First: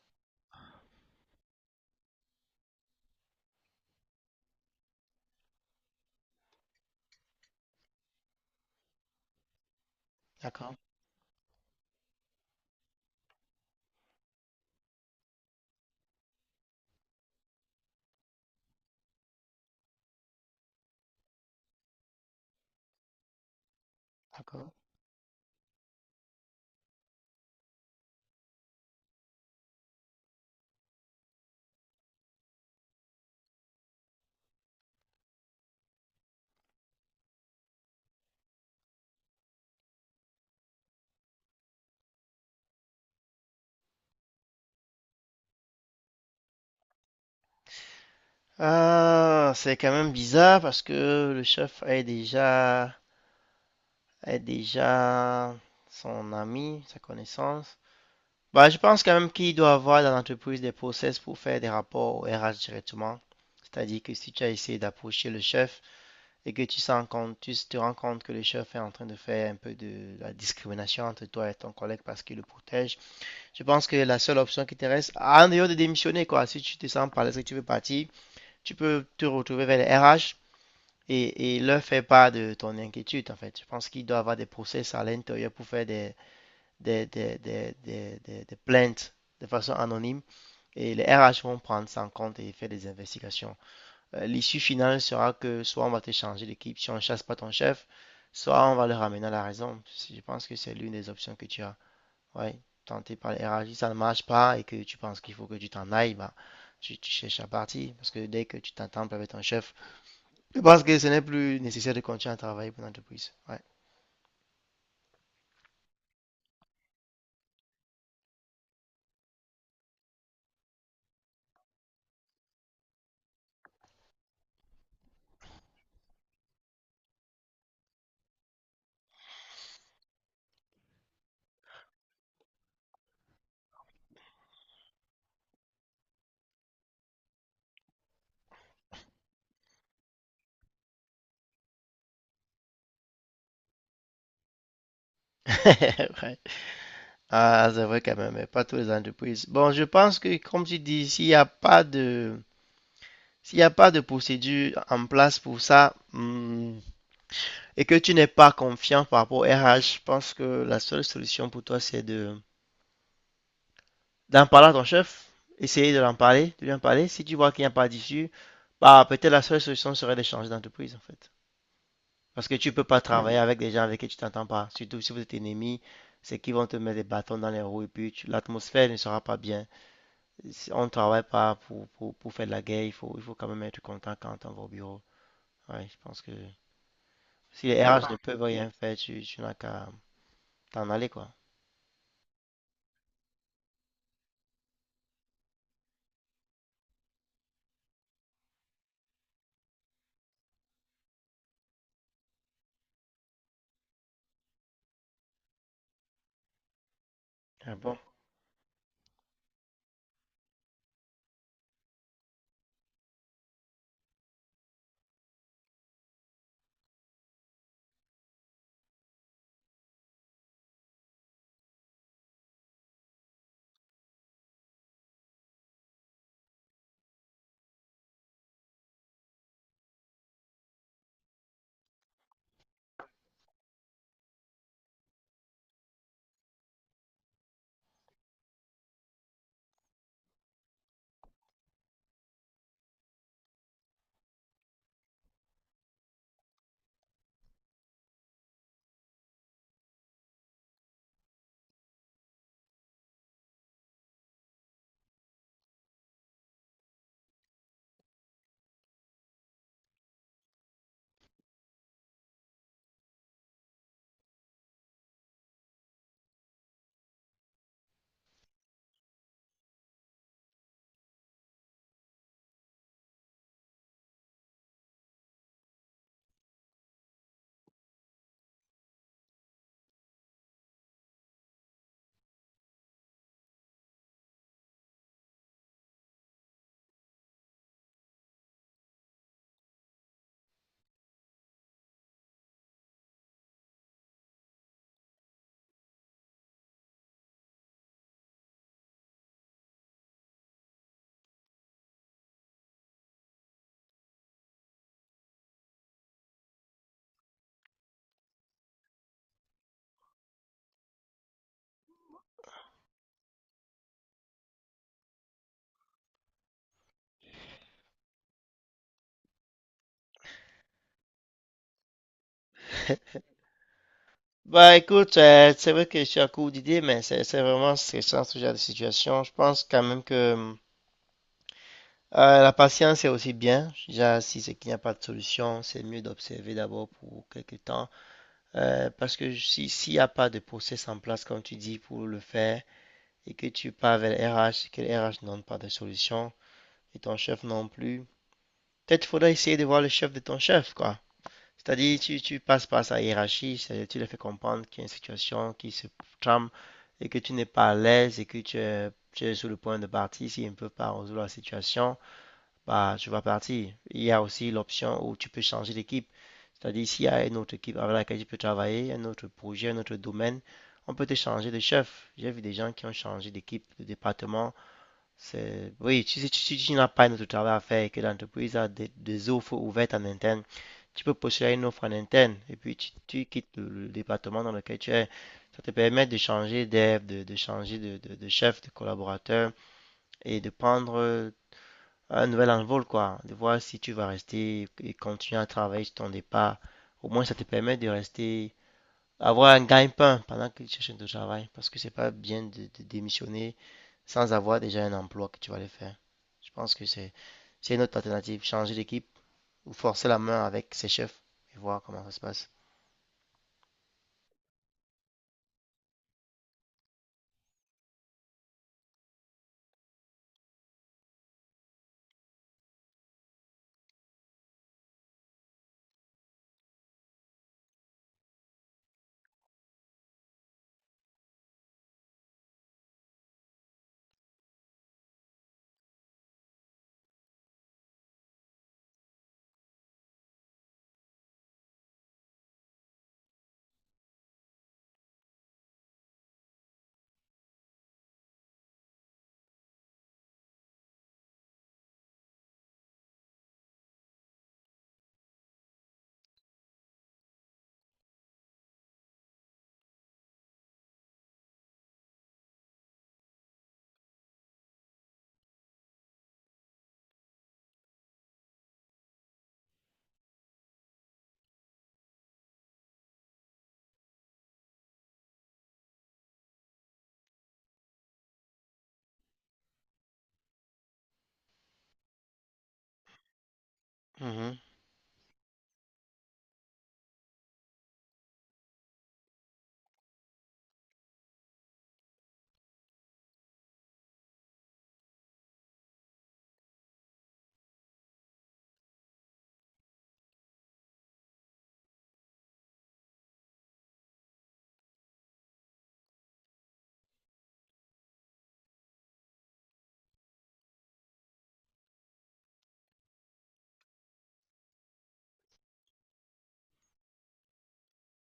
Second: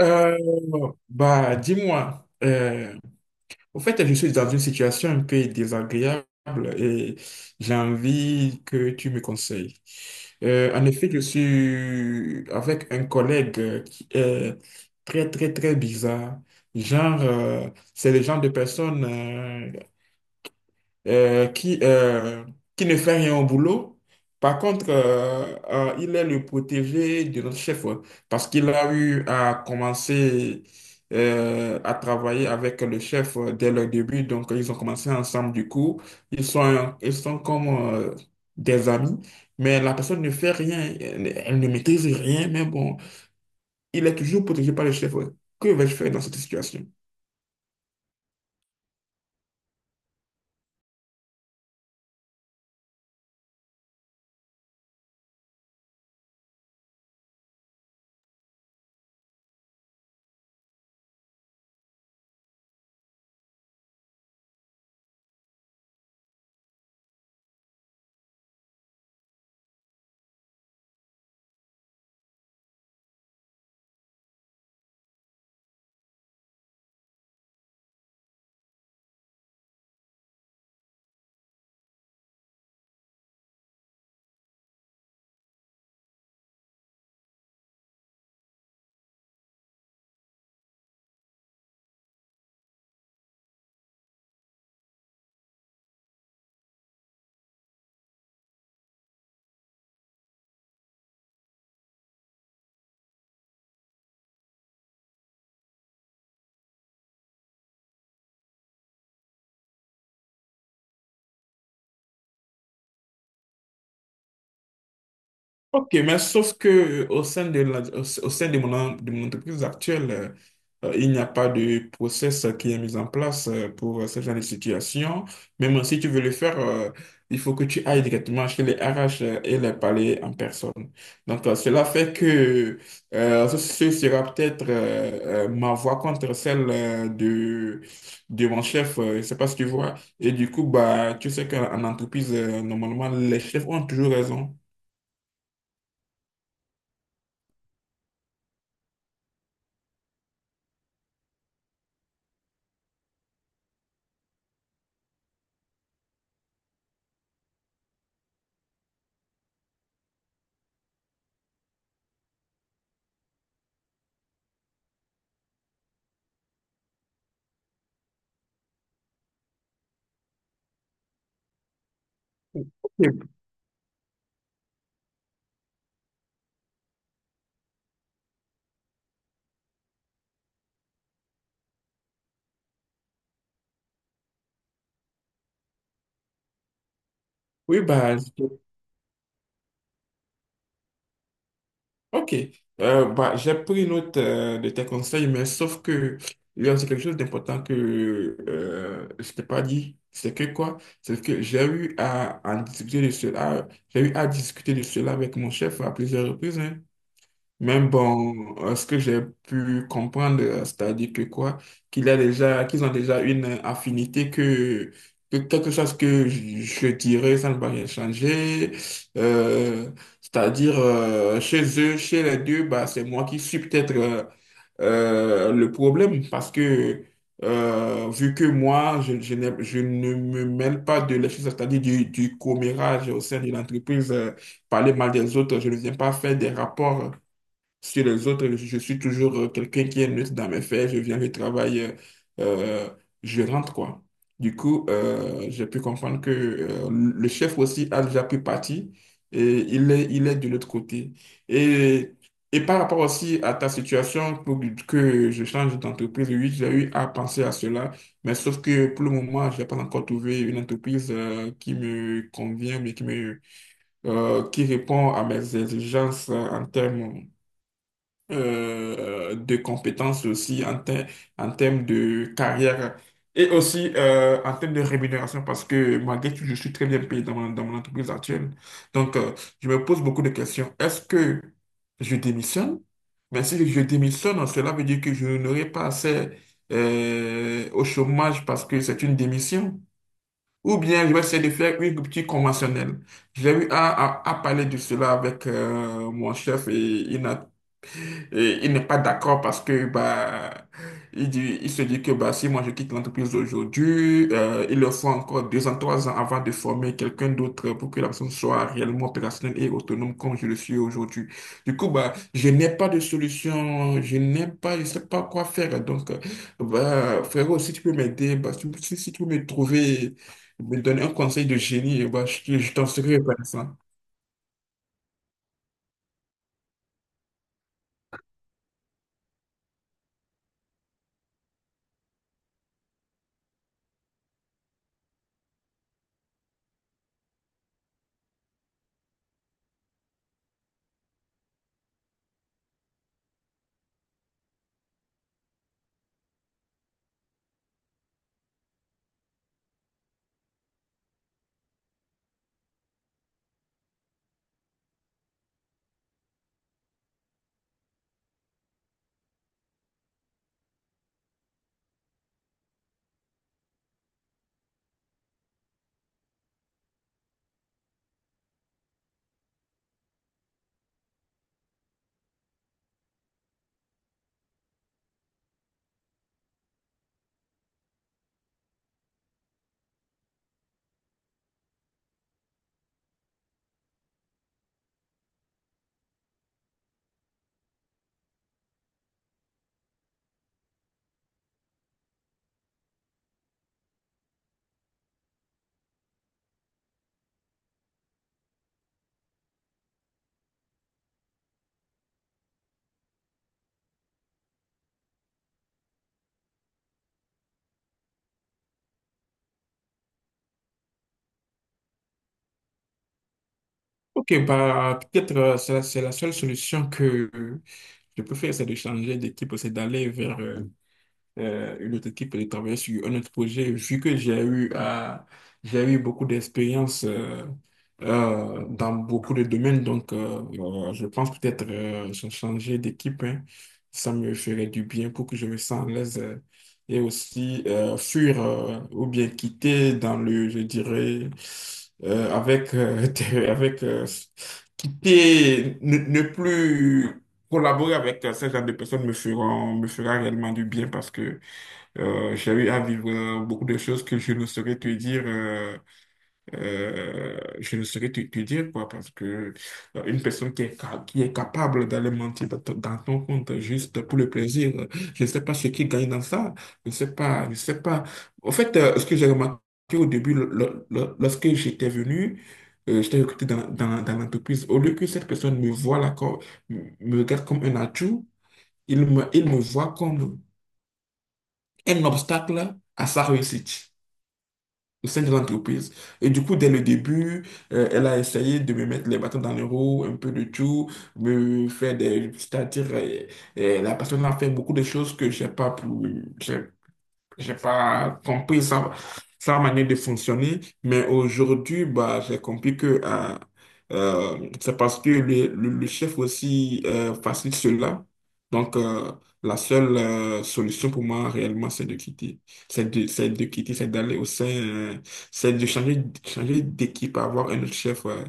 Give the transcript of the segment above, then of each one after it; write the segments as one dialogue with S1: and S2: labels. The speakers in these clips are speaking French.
S1: Euh, dis-moi, au fait, je suis dans une situation un peu désagréable et j'ai envie que tu me conseilles.
S2: D'accord,
S1: En effet, je suis avec un collègue qui est très, très, très bizarre. Genre, euh, c'est le genre de personne qui qui ne fait rien au boulot. Par
S2: d'accord.
S1: contre, il est le protégé de notre chef, ouais, parce qu'il a eu à commencer à travailler avec le chef dès le début. Donc, ils ont commencé ensemble, du coup. Ils sont comme euh, des amis, mais la personne ne fait rien. Elle ne maîtrise rien, mais bon, il est toujours protégé par le chef. Ouais. Que vais-je faire dans cette situation?
S2: Ah, c'est quand même bizarre parce que le chef est déjà son ami, sa connaissance. Bah, je pense quand même qu'il doit avoir dans l'entreprise des process pour faire des rapports au RH directement. C'est-à-dire que si tu as essayé d'approcher le chef et que tu sens compte, tu te rends compte que le chef est en train de faire un peu de la discrimination entre toi et ton collègue parce qu'il le protège, je pense que la seule option qui te reste, en dehors de démissionner, quoi, si tu te sens pas l'aise que tu veux partir, tu peux te retrouver vers les RH et leur faire part de ton inquiétude, en fait. Je pense qu'il doit y avoir des process à l'intérieur pour faire des plaintes de façon anonyme et les RH vont prendre ça en compte et faire des investigations. L'issue finale sera que soit on va te changer d'équipe si on ne chasse pas ton chef, soit on va le ramener à la raison. Si je pense que c'est l'une des options que tu as. Ouais, tenter par les RH, si ça ne marche pas et que tu penses qu'il faut que tu t'en ailles, bah, tu cherches à partir parce que dès que tu t'entends pas avec ton chef, je pense que ce n'est plus nécessaire de continuer à travailler pour l'entreprise. Ouais.
S1: Ok, mais sauf que au sein de de mon entreprise actuelle, il n'y a pas de process qui est mis en place pour ce genre de situation. Même si tu veux le faire, il faut que tu ailles directement chez les RH, et les parler en personne. Donc, cela fait que ce sera peut-être ma voix contre celle de mon chef. Je ne sais pas si tu vois. Et du coup, bah, tu sais qu'en en entreprise, normalement, les chefs ont toujours raison.
S2: Ouais. Ah, c'est vrai quand même, mais pas toutes les entreprises. Bon, je pense que, comme tu dis, s'il n'y a pas de, s'il n'y a pas de procédure en place pour ça, hmm, et que tu n'es pas confiant par rapport au RH, je pense que la seule solution pour toi, c'est de, d'en parler à ton chef, essayer de lui en parler. Si tu vois qu'il n'y a pas d'issue, bah, peut-être la seule solution serait d'échanger d'entreprise, en fait. Parce que tu peux pas travailler avec des gens avec qui tu t'entends pas. Surtout si vous êtes ennemis, c'est qu'ils vont te mettre des bâtons dans les roues et puis l'atmosphère ne sera pas bien. Si on ne travaille pas pour faire de la guerre, il faut quand même être content quand on va au bureau. Ouais, je pense que si
S1: Oui,
S2: les RH ne peuvent rien faire, tu n'as qu'à t'en aller, quoi.
S1: ok. J'ai pris note de tes conseils, mais sauf que il y a aussi quelque chose d'important que je t'ai pas dit. C'est que quoi? C'est que j'ai eu à discuter de cela avec mon chef à plusieurs reprises. Hein.
S2: Ah
S1: Mais
S2: bon.
S1: bon, ce que j'ai pu comprendre, c'est-à-dire que quoi, qu'ils ont déjà une affinité, que quelque chose que je dirais, ça ne va rien changer. Euh, c'est-à-dire, chez eux, chez les deux, bah, c'est moi qui suis peut-être le problème, parce que vu que moi, je ne me mêle pas de la chose, c'est-à-dire du commérage au sein de l'entreprise, parler mal des autres, je ne viens pas faire des rapports. Sur les autres, je suis toujours quelqu'un qui est neutre dans mes faits. Je viens du travail, euh, je rentre, quoi. Du coup, j'ai pu comprendre que le chef aussi a déjà pu partir et il est de l'autre côté. Et, et par rapport aussi à ta situation, pour que je change d'entreprise, oui, j'ai eu à penser à cela, mais sauf que pour le moment, je n'ai pas encore trouvé une entreprise qui me convient, mais qui répond à mes exigences en termes de compétences, aussi en termes de carrière et aussi en termes de rémunération, parce que malgré tout, je suis très bien payé dans dans mon entreprise actuelle. Donc, je me pose beaucoup de questions. Est-ce que je démissionne? Mais si je démissionne, cela veut dire que je n'aurai pas accès au chômage, parce que c'est une démission. Ou bien je vais essayer de faire une rupture conventionnelle. J'ai eu à- À parler de cela avec mon chef, et il n'est pas d'accord parce que bah il dit, il se dit que bah si moi je quitte l'entreprise aujourd'hui, il leur faut encore deux ans, trois ans avant de former quelqu'un d'autre pour que la personne soit réellement opérationnelle et autonome comme je le suis aujourd'hui. Du coup, bah, je n'ai pas de solution, je sais pas quoi faire. Donc, bah, frérot, si tu peux m'aider, si tu peux me donner un conseil de génie, bah je t'en serai reconnaissant.
S2: Bah écoute, c'est vrai que je suis à court d'idées, mais c'est vraiment stressant ce genre de situation. Je pense quand même que la patience est aussi bien. Déjà, si c'est qu'il n'y a pas de solution, c'est mieux d'observer d'abord pour quelques temps. Parce que si, s'il n'y a pas de process en place, comme tu dis, pour le faire, et que tu pars vers le RH, et que le RH n'ont pas de solution, et ton chef non plus, peut-être faudra essayer de voir le chef de ton chef, quoi. C'est-à-dire, tu passes par sa hiérarchie, c'est-à-dire tu lui fais comprendre qu'il y a une situation qui se trame, et que tu n'es pas à l'aise, et que tu es sur le point de partir s'ils ne peut pas résoudre la situation bah, tu vas partir. Il y a aussi l'option où tu peux changer d'équipe. C'est-à-dire, s'il y a une autre équipe avec laquelle tu peux travailler, un autre projet, un autre domaine, on peut te changer de chef. J'ai vu des gens qui ont changé d'équipe, de département. C'est... Oui, si tu n'as pas un autre travail à faire et que l'entreprise a des offres ouvertes en interne, tu peux postuler une offre en interne et puis tu quittes le département dans lequel tu es. Ça te permet de changer d'air, de changer de chef, de collaborateur et de prendre un nouvel envol, quoi, de voir si tu vas rester et continuer à travailler sur ton départ. Au moins, ça te permet de rester, avoir un gagne-pain pendant que tu cherches un travail, parce que c'est pas bien de démissionner sans avoir déjà un emploi que tu vas aller faire. Je pense que c'est une autre alternative, changer d'équipe ou forcer la main avec ses chefs et voir comment ça se passe.
S1: Ok, bah peut-être c'est la seule solution que je préfère, c'est de changer d'équipe, c'est d'aller vers une autre équipe et de travailler sur un autre projet, vu que j'ai eu beaucoup d'expérience dans beaucoup de domaines. Donc, je pense peut-être changer d'équipe, hein. Ça me ferait du bien pour que je me sente à l'aise, et aussi fuir, ou bien quitter dans le, je dirais, euh, avec, euh, avec quitter, ne plus collaborer avec ce genre de personnes me fera réellement du bien, parce que j'ai eu à vivre beaucoup de choses que je ne saurais te dire, je ne saurais te dire quoi, parce que une personne qui est capable d'aller mentir dans dans ton compte juste pour le plaisir, je ne sais pas ce qui gagne dans ça, je ne sais pas, je ne sais pas. En fait, ce que j'ai remarqué au début, lorsque j'étais venu, j'étais recruté dans l'entreprise, au lieu que cette personne me regarde comme un atout, il me voit comme un obstacle à sa réussite
S2: Mhm.
S1: au sein de l'entreprise. Et du coup, dès le début, elle a essayé de me mettre les bâtons dans les roues, un peu de tout, me faire des... C'est-à-dire, la personne a fait beaucoup de choses que j'ai pas pu... j'ai j'ai pas compris sa manière de fonctionner, mais aujourd'hui, bah, j'ai compris que c'est parce que le chef aussi facilite cela. Donc, la seule solution pour moi réellement, c'est de quitter. C'est de quitter, c'est d'aller au sein, c'est de changer d'équipe, avoir un autre chef,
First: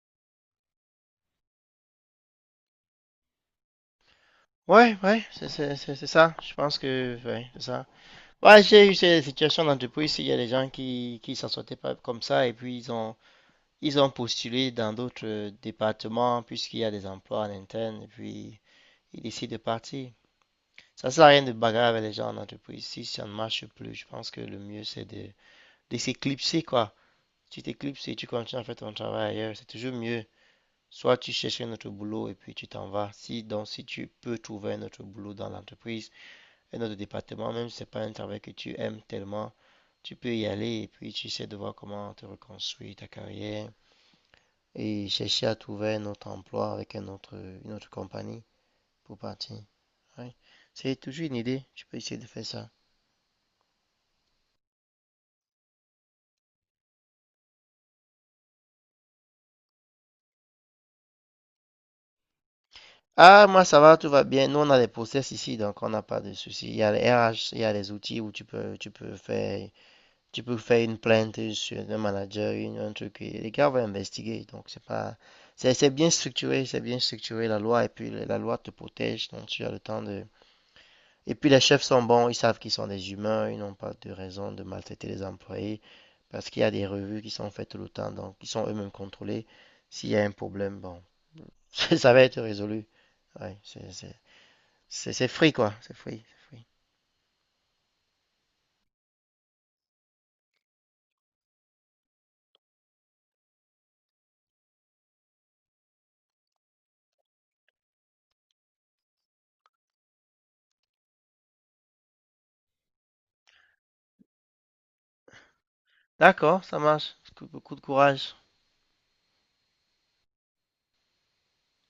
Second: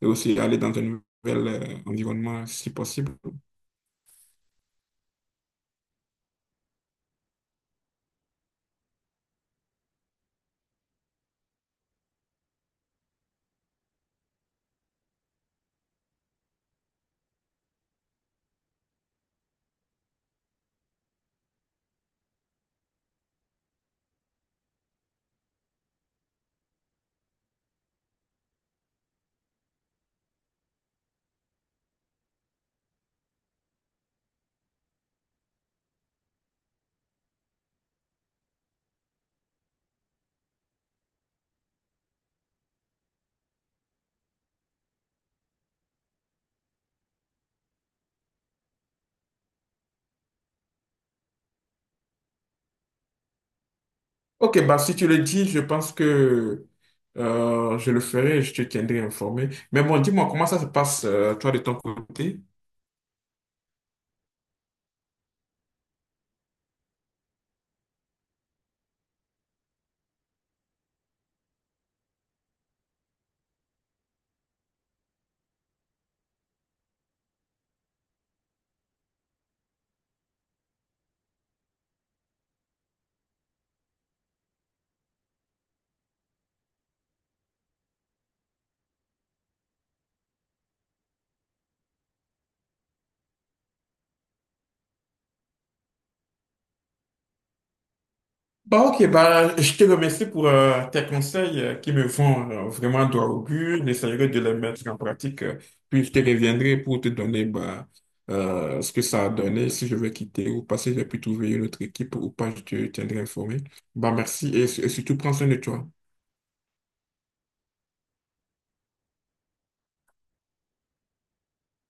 S1: et aussi aller dans un nouvel environnement si possible.
S2: Ouais, ouais, c'est ça. Je pense que, ouais, c'est ça. Ouais, j'ai eu ces situations d'entreprise, il y a des gens qui s'en sortaient pas comme ça et puis ils ont postulé dans d'autres départements puisqu'il y a des emplois en interne et puis ils décident de partir. Ça ne sert à rien de bagarrer avec les gens en entreprise. Si ça ne marche plus, je pense que le mieux c'est de s'éclipser quoi. Tu t'éclipses et tu continues à faire ton travail ailleurs. C'est toujours mieux. Soit tu cherches un autre boulot et puis tu t'en vas. Si, donc, si tu peux trouver un autre boulot dans l'entreprise, un autre département, même si ce n'est pas un travail que tu aimes tellement, tu peux y aller et puis tu essaies de voir comment te reconstruire ta carrière, et chercher à trouver un autre emploi avec un autre, une autre compagnie pour partir. Ouais. C'est toujours une idée. Tu peux essayer de faire ça.
S1: Ok, bah si tu le dis, je pense que je le ferai, et je te tiendrai informé. Mais bon, dis-moi, comment ça se passe, toi, de ton côté?
S2: Ah, moi, ça va, tout va bien. Nous, on a des process ici, donc on n'a pas de soucis. Il y a les RH, il y a les outils où tu peux faire, tu peux faire une plainte sur le manager, une, un truc. Et les gars vont investiguer, donc c'est pas, c'est bien structuré la loi, et puis la loi te protège, donc tu as le temps de. Et puis les chefs sont bons, ils savent qu'ils sont des humains, ils n'ont pas de raison de maltraiter les employés. Parce qu'il y a des revues qui sont faites tout le temps, donc qui sont eux-mêmes contrôlés. S'il y a un problème, bon, ça va être résolu. Ouais, c'est free, quoi. C'est free, free.
S1: Bah ok, bah je te remercie pour tes conseils qui me font vraiment droit au but. J'essaierai de les mettre en pratique, puis je te reviendrai pour te donner bah, ce que ça a donné, si je veux quitter ou pas, si j'ai pu trouver une autre équipe ou pas, je te tiendrai informé. Bah, merci, et surtout prends soin de toi.
S2: D'accord, ça marche. Beaucoup de courage.